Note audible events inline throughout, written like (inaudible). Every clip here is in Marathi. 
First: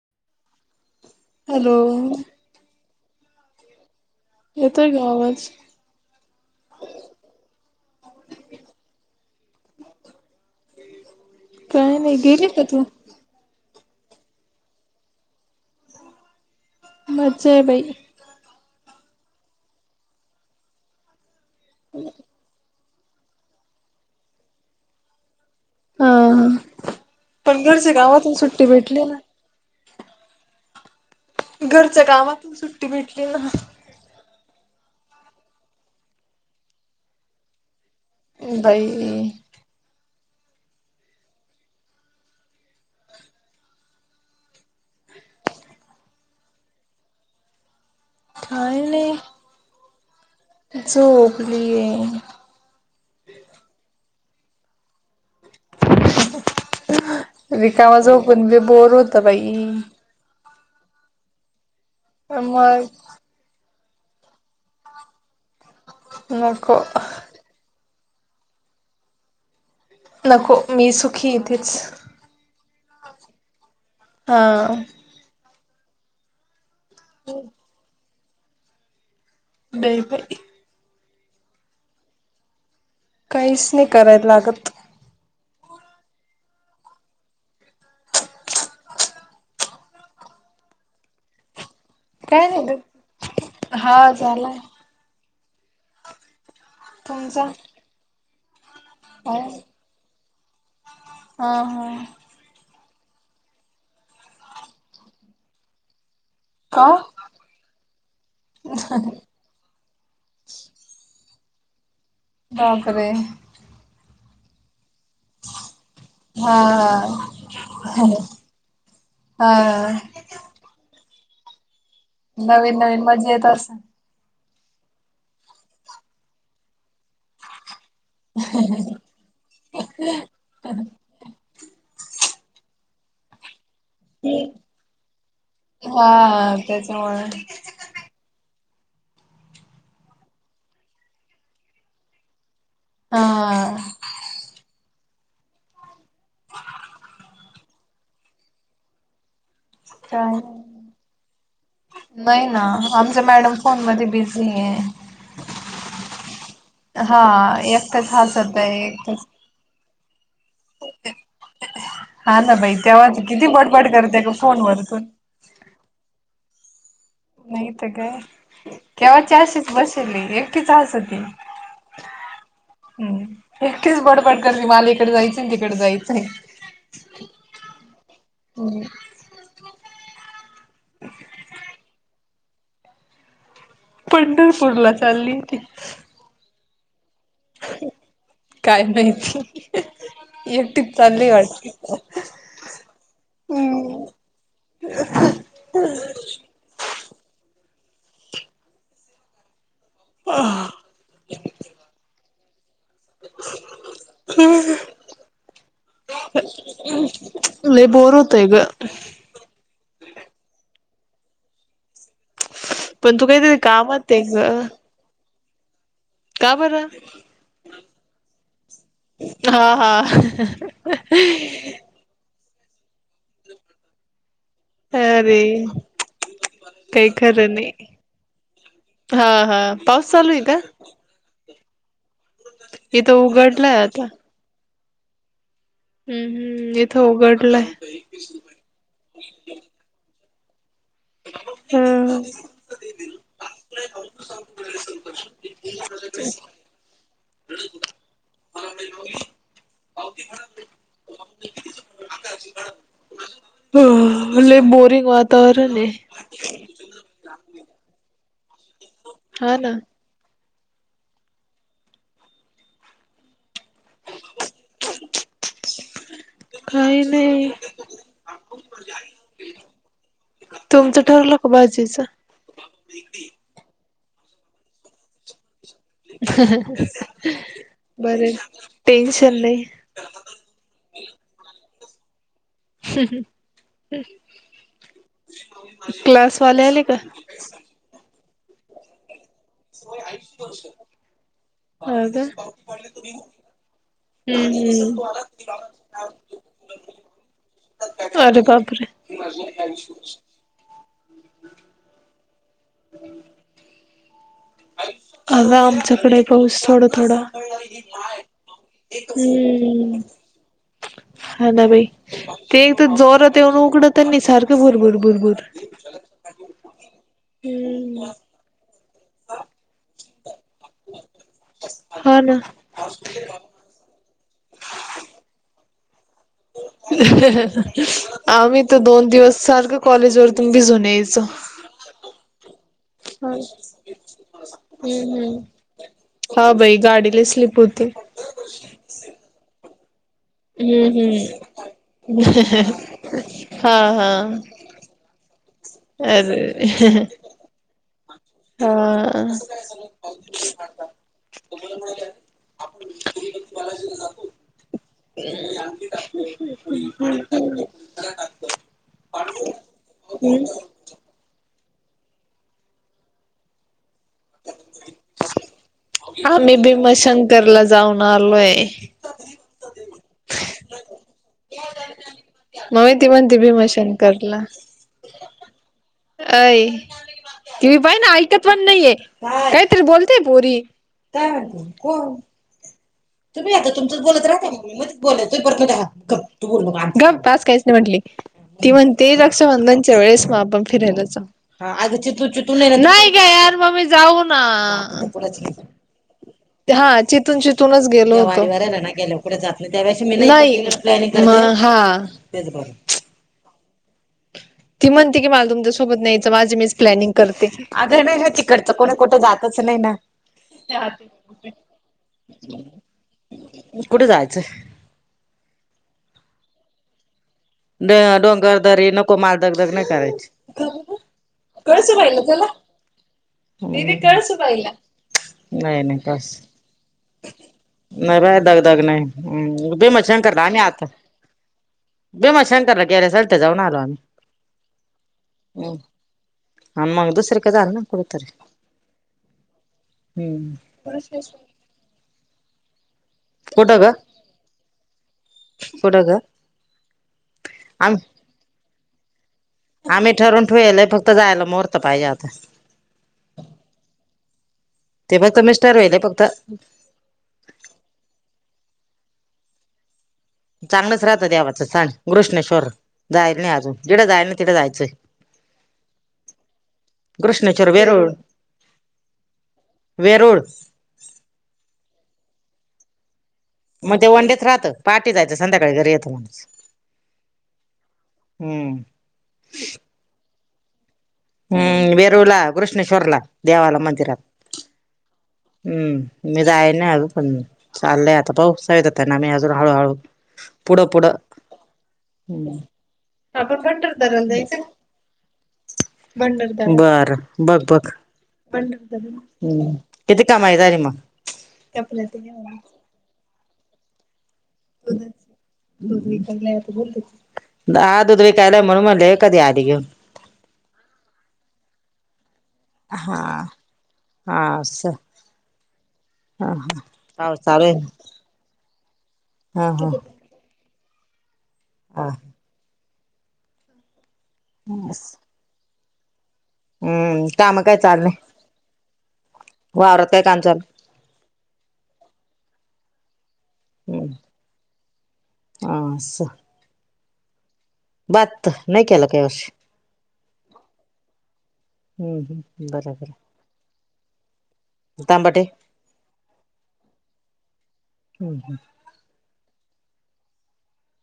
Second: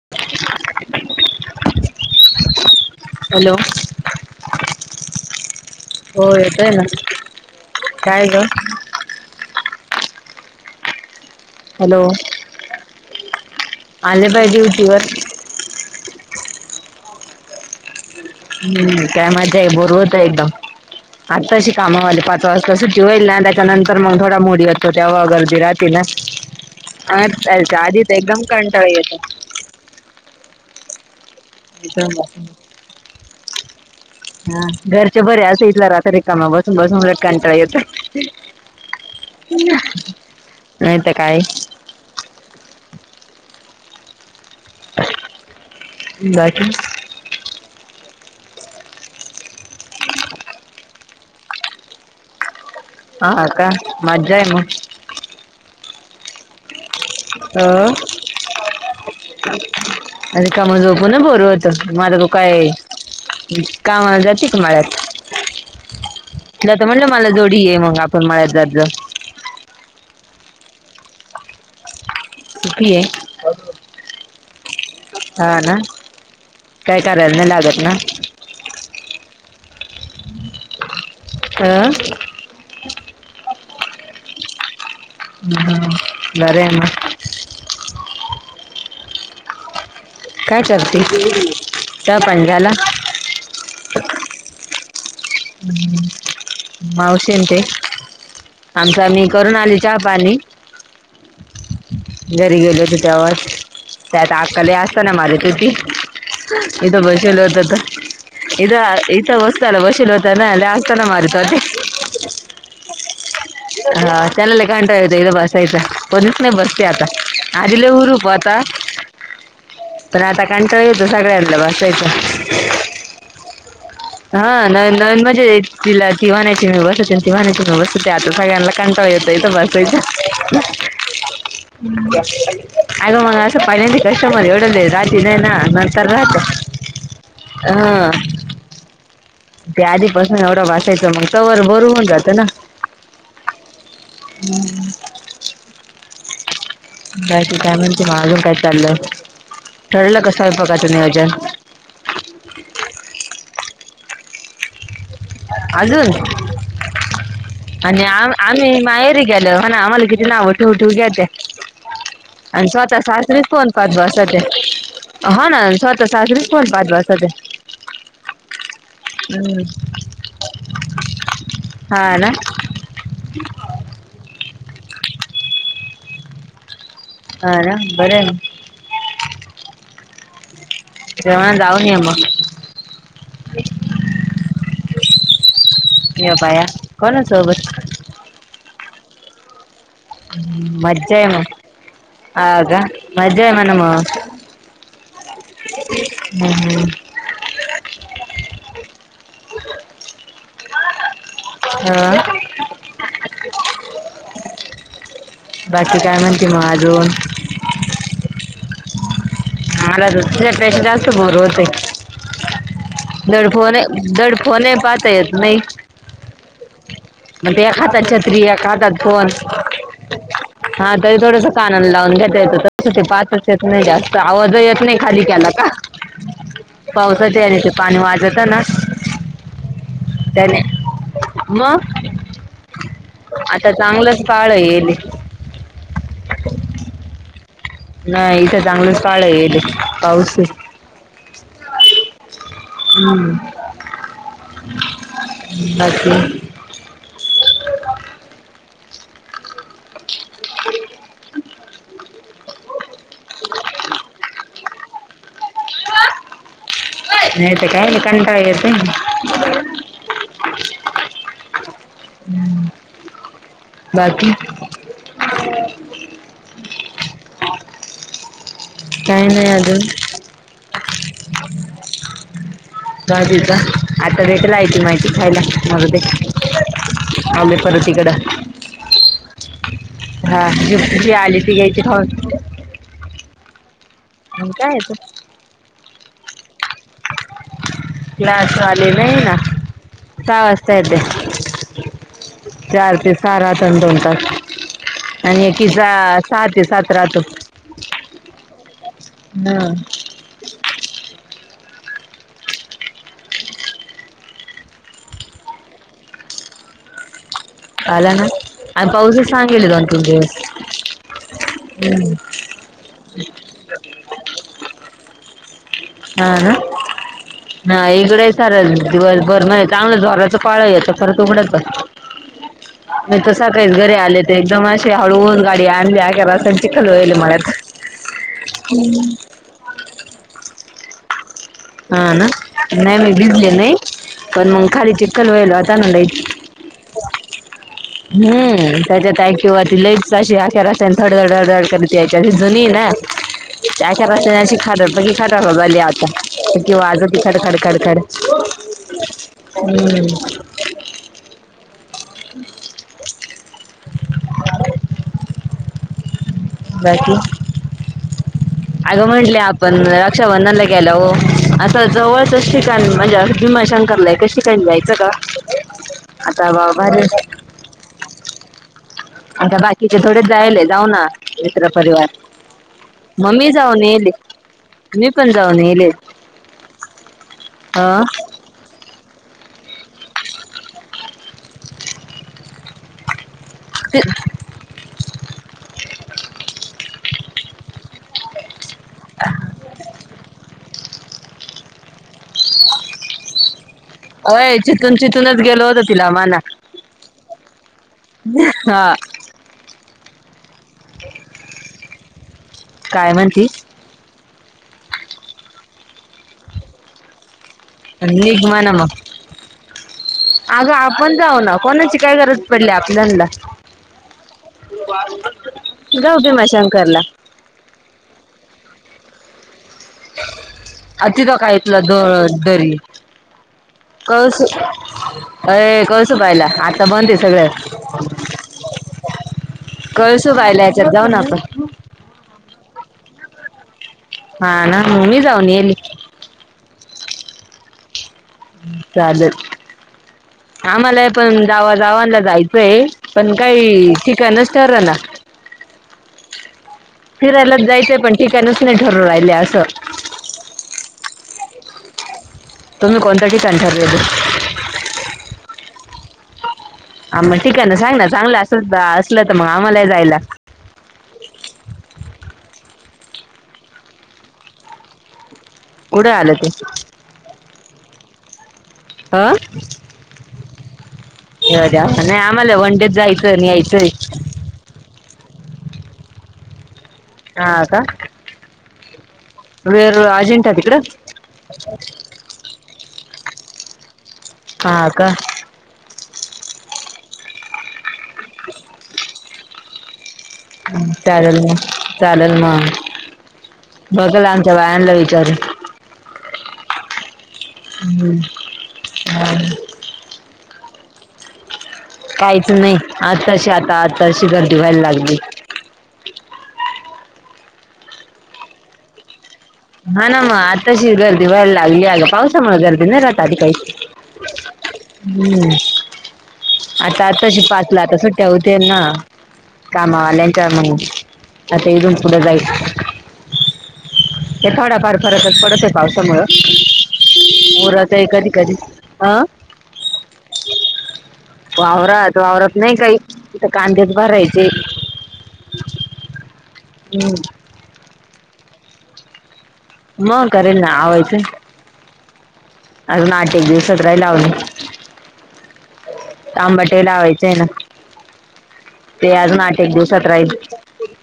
(inaudible) हॅ.. लो.. ! हॅलो! येतो काय आवाज? हो येतोय (inaudible) ना काय ग? काय हॅलो नाही गेली का तू (inaudible) आले बाई ड्युटी वर. मज्जा आहे बाई (inaudible) हम्म काय मज्जा आहे. बोर होतंय एकदम आता अशी कामावाली पाच वाजता त सुट्टी होईल ना त्याच्यानंतर मग थोडा मोड येतो तेव्हा गर्दी राहत ला हा हा अदी पण तर घरच्या गाडीत कामातून एकदम सुट्टी कंटाळा भेटली येतो. ना घरच्या कामातून सुट्टी भेटली ना हा घरच्या बर् असं इथला रहात रात्री कामा बसून बसून कंटाळा येतोय बाई... नाही ते काय? बाकी काय नाई झोपलीये हा का मज्जा आहे मग (inaudible) रिकामा अ झोपून पण बोर होत बाई! अ रिकामं झोपून ना बोर होत माझ तो काय मग कामाला जाते का मळ्यात तीला नको तर म्हणलं. मला जोडी ये मग आपण मळ्यात जात जाऊ. नको मी सुखी इथेच. सुखी ये. हां. हा ना काय करायला नाही लागत ना, नही बाई. हं. काहीच नाही करायला लागत. ह हम बरे मग काय करती. काय झाल हा झालाय मावशी अन तुमचा ते आमचा आम्ही करून आली चहा पाणी हा हा घरी गेलो होतो तेव्हाच त्यात आकले असत ना माझ तू ती का इथ बसेल होतो तर, इते बसेल होता ना लगेच त्याला मारत होते. बापरे. हा त्याला लई कंटाळा येतो इथे बसायचं कोणस नाही हा बसते आता आधी लई हुरूप होता. हा हा. तर आता कंटाळा येतो सगळ्यांला बसायचं. नवीन नवीन मजा येत असं. हा न नवीन मजेत तिला ती म्हणायची मी बसते ती म्हणायची मी बस त्यात आता सगळ्यांना कंटाळा येतो इत बस आगं मंग अस पहिल्यानंदी. कस्टमर एवढ वेळ राहत नाही ना नंतर राहात हा त्याच्यामुळे हा त्या आधीपासून एवढं बसायचं मग तवर बर होऊन जातं ना. हा. हम्म हम्. ह. बाकी काय म्हणते मग अजून काय चालले ठरलं काय स्वयपाकाच नियोजन. नाही ना आमच मॅडम फोन मध्ये बिझी आहे. अजून. हा आणि एकटच हसत आहे आ्म्ही माहेरी एकटच गेलो आम्हाला किती नाव ठेवू ठेवू घ्याते हा ना आणि बाई स्वतः तेव्हा सासरी किती चा फोन बडबड करत करते का बसते. फोन वरतून हा ना सवतः सासरीच फोन पाहत बसत्यात. नाही तर काय. केव्हा च हम्म अशीच बसली एकटीच हसती. हा ना हम एकटीच बडबड करते, मला इकडे जायचं तिकडे जायचंय. हा ना बर आहे ना मग. हो. जेवण जाऊन मग. पंढरपूर ला चालली ती य बया कोना सोबत. काय माहिती. एकटी च मज्जा आहे चालली मग वाट हा का मज्जा आहे म्हणा मग हम् (unintelligible) हम्म हम्म. ह हम. हम. बाकी काय म्हणते मग अजून. लेय बोर होतंय ग मला तुझ्या पेक्ष जास्त बर होते. पण तू काहीतरी दडफोने कामात ये ग दडफोने पाहता येत नाही. का बर. एक हात छत्री एक हातात फोन. हा हा हा तरी थोडस कानान लावून घ्यातायचं तस ते पात. येत नाही जास्त आवाज येत नाही खाली अरे त्याला का. काही पावसत खरं आणि ते नाही पाणी वाजत ना हा हा पाऊस चालू आहे त्याने. मग. तुझा दे. इथं उघड. आता चांगलंच पाळ येईल. हम हम इथं उघडलंय. नाही इथं चांगलंच काळ येल पाऊसे. हम्म. हम् बाकी. Four wheeler. आत्ता अशी गडप. ह ह लेय बोरिंग वातावरण आहे. नाहीेत काय कंटा आहे येत. हा ना. बाकी. काही नाही. काय नाही अजून. तुमचं ठरलं का भाजीचं. जा बाई जा आता लेकर हाय ती माझी खायला. मग ते आले परत बर हाय इकडं टेन्शन नाही. हा जी आली ती खाऊन ह. हम् ह ह. आणि काय आहेच. क्लास वाले आले का. ग्लासवाले नाही ना का सहा वाजता येत. ह का आणि दोन तास हम्म हम्म. साहा ते सात रातो. अरे बापरे. हम. आज आमच्याकडे पाऊस थोडं थोडं. ला ना आणि पाऊसच सांगेले दोन हम्म. तीन दिवस. हा ना बाई ते एक तर जोरात येऊन उघडतनी सारखं भरभूर भरभूर. हा ना ह हम्म हीगडेज. चारल दिवसभर नाही चांगलं जराच पाळ याचा परत उघडत त. हा ना नाही तर सांगायचं घरी आले ते एकदम असे हळवून गाडी आडवी आली. आम्ही तर दोन दिवस. सारखं कॉलेज वर तून भीजूनन यायचं. हा ना नाही मी भिजले नाही पण मग खाली चिक्कल हम्म व्हायल आता नदची. हा भाई गाडीले स्लीप होते हम् त्याच्यात किंवा तिला शी आखेर अस हम्म थोडं हम्म थोडड करत याय जुनी ना हा त्याख्या हा खरत की खटली आता किं वाज त खडखड खडखड हा ह जो आणखी बाकी अग म्हणले आपण रक्षाबंधन ला गेला हो आता जवळच शिकाण म्हणजे भीमाशंकरलाय क शिकाण जायचं का आता आम्ही बा भारी भीमशंकर ला जाऊन आलोय आता बाकीचे थोडेच जायल जाऊ ना मित्र परिवार म् त मग म्हणती मी जाऊन येले भीमशंकरला मी पण जाऊनेले अ तिही पाय ना त पण नाहीे काहीतरी बोलते पोरी तुम्ही आता तुमच बोलत राहता म म बतू बोल पास काहीच नाही म्हट ती म्हणते रक्षाबंधन च्या वेळेस मग आपण फिरायलाच नाही काय यार म्ही जाऊ ना हमा ना हा चिथून शथूनच वला ना हा गेलं कठे जात त्या व मी पन तेच बरोबर काय म्हणतीी ती म्हणते की मला तुमच्यासोबत नाहीयचं माझी मीच प्लॅनिंग करते अगर नाही ना निघ म्हणा तिकडचं मग कोणी कुठं जातच नाही ना अगं आपण जाऊ ना कोणाची काय गरज पडली आपल्याला, कुठे जायचं जाऊ भीमाशंकराला, ते डोंगर, दरी नको, नको मला दग दग नाही करायची. अ तिथं काय तुला द कळसुबाईला चला, दरी गेली कळस कळसुबाईला, नाही अय नाही कळसू बस बायला आता बंद आहे सगळं नाही रा दग दग नाही हम् भीमत कळसू शंकरला आम्ही बायला आता याच्यात जाऊ ना आपण भीमत शंकरला गल्या सलत जाऊन आलो आम्ही हा ने जाऊन यायले न येली आन मग दुसर क काारना कडतर चालेल हम्म आम्हाला पण जावा जावांला जायचंय पण कुठं ग काही ठिकाणच ठर ना कुठं ग फिरायलाच आम जायचंय पण ठिकाणच नाही ठरून राहिले असं आम्ही ठरवुन ठेयलय फक्त जायला मुहर्थ पाहिजे आता, तुम्ही कोणतं ठिकण ठरवल? ते फक्त मिस्टर व्हालय फक्त आ मग ठीक आहे ना सांग ना चांगलं अस असलं तर मग आम्हालाही जायला. चांगलंच राहतं देवाचं स्थान घृष्णेश्वर जायल नाही अजून जिथं जायल नाही तिथं जायचंय. (unintelligible) कुठ आलं ते, घृष्णेश्वर, वेरूळ ह वेरूळ एवढ्या नाही आम्हाला वन डे जायचं यायचं, मग ते वन डेच राहतं पहाटे जायचं संध्याकाळी घरी यायचं, माणूस हा का, हम्म वेरुळ, अजिंठा तिकडे हम्म वेरुळला, घृष्णेश्वरला देवाला मंदिरात हा, का? हम्म मी जायल नाही. अजून पण चाललंय आता पाहु सांगीतल त्यांना मी अजून हळूहळू, पुढं पुढं चालेल मग, चालेल मग, आपण बघल आमच्या बायांना विचारून, बर बघ बघ, किती कमाई झाली मग, कपड्याच काहीच मला नाही आताशी आता आता अशी गर्दी व्हायला लागली. दुध विकत नाही, आज दुध विकायला आहे म्हणून म्हटलं कधी घेऊन आली मग, हा ना मग आताशी गर्दी व्हायला लागली अग पावसामुळे गर्दी, नाही हा राहता आधी काही हा अस हा हा आता पाऊस आतशी चालू आहे पाचला आता सुट्ट्या होतील ना हा हा कामावाल्यांचे, त्यामुळे आता इथून हा पुढं जाईल. ते थोडाफार फरकच पडत आहे. पावसामुळ, हम्म काम काय चालल, कधी अं वावरात काय काम चालू? वावरात वावरात नाही काही, आता कांदेच भरायाचे. हम्म अस हम्म, भात नाही केला हया वर्षी, मग करेल ना आवायच, हम्म हम्म बरं अजुन बरं आठ एक दिवसात राहील अवनी, तांबाटे टबाटे लावायचे आहे ना, (inaudible) ते अजून आठ एक दिवसात राहील.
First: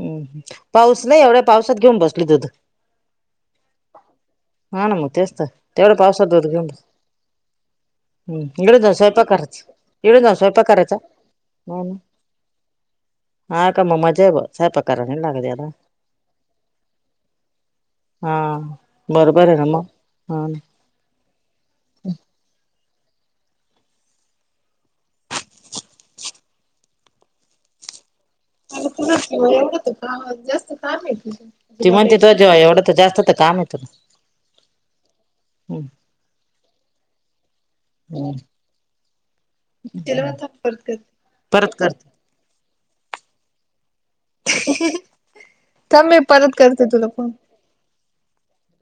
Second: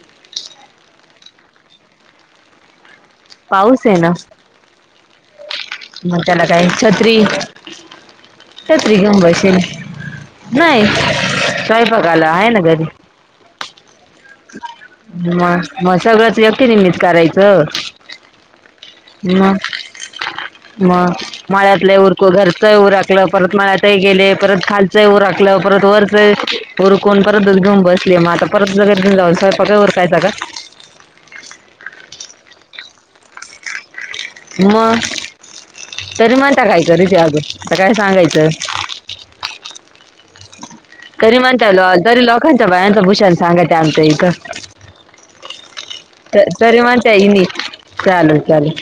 हम् पाऊस नाही एवढ्या पावसात घेऊन बसल दुध, पाऊस आहे ना? हा ना मग तेच तर तेवढं मग पावसात त्याला दुध घेऊन, काय छत्री हम्म घरी जाऊन छत्री घेऊन स्वयंपाक बसेल करायचा, इथून जाऊन स्वयंपाक करायचा? स्यपागला आहे ना घरी हा काम मजे ब सहापा कर लागते मग मग सगळंच व्यक्तिनिमित्त करायचं हा बरोबर आहे मग र म हा मग माळ्यातलं उरकू घरचं ऊरखलं, परत मळ्यातही गेले, परत खालचंही ऊरखलं, परत वरच, उरकुन परतच घेऊन बसली, मग आता परत घरी जाऊन स्वयंपाक एवढं तर उरकायचा का? काम ती म्हणते तुझ्या जीवाएवढं तर जास्त तर काम तुला, मग तरी म्हणता काय करती अजून, आता काय सांगायचं, (inaudible) तरी म्हणत्या, परत करते तरी लोकांच्या बायांच भुषण सांगात्या आमचं इथं, ह मी त- परत तरी करते म्हणत्या तुला इनी चालेल चालेल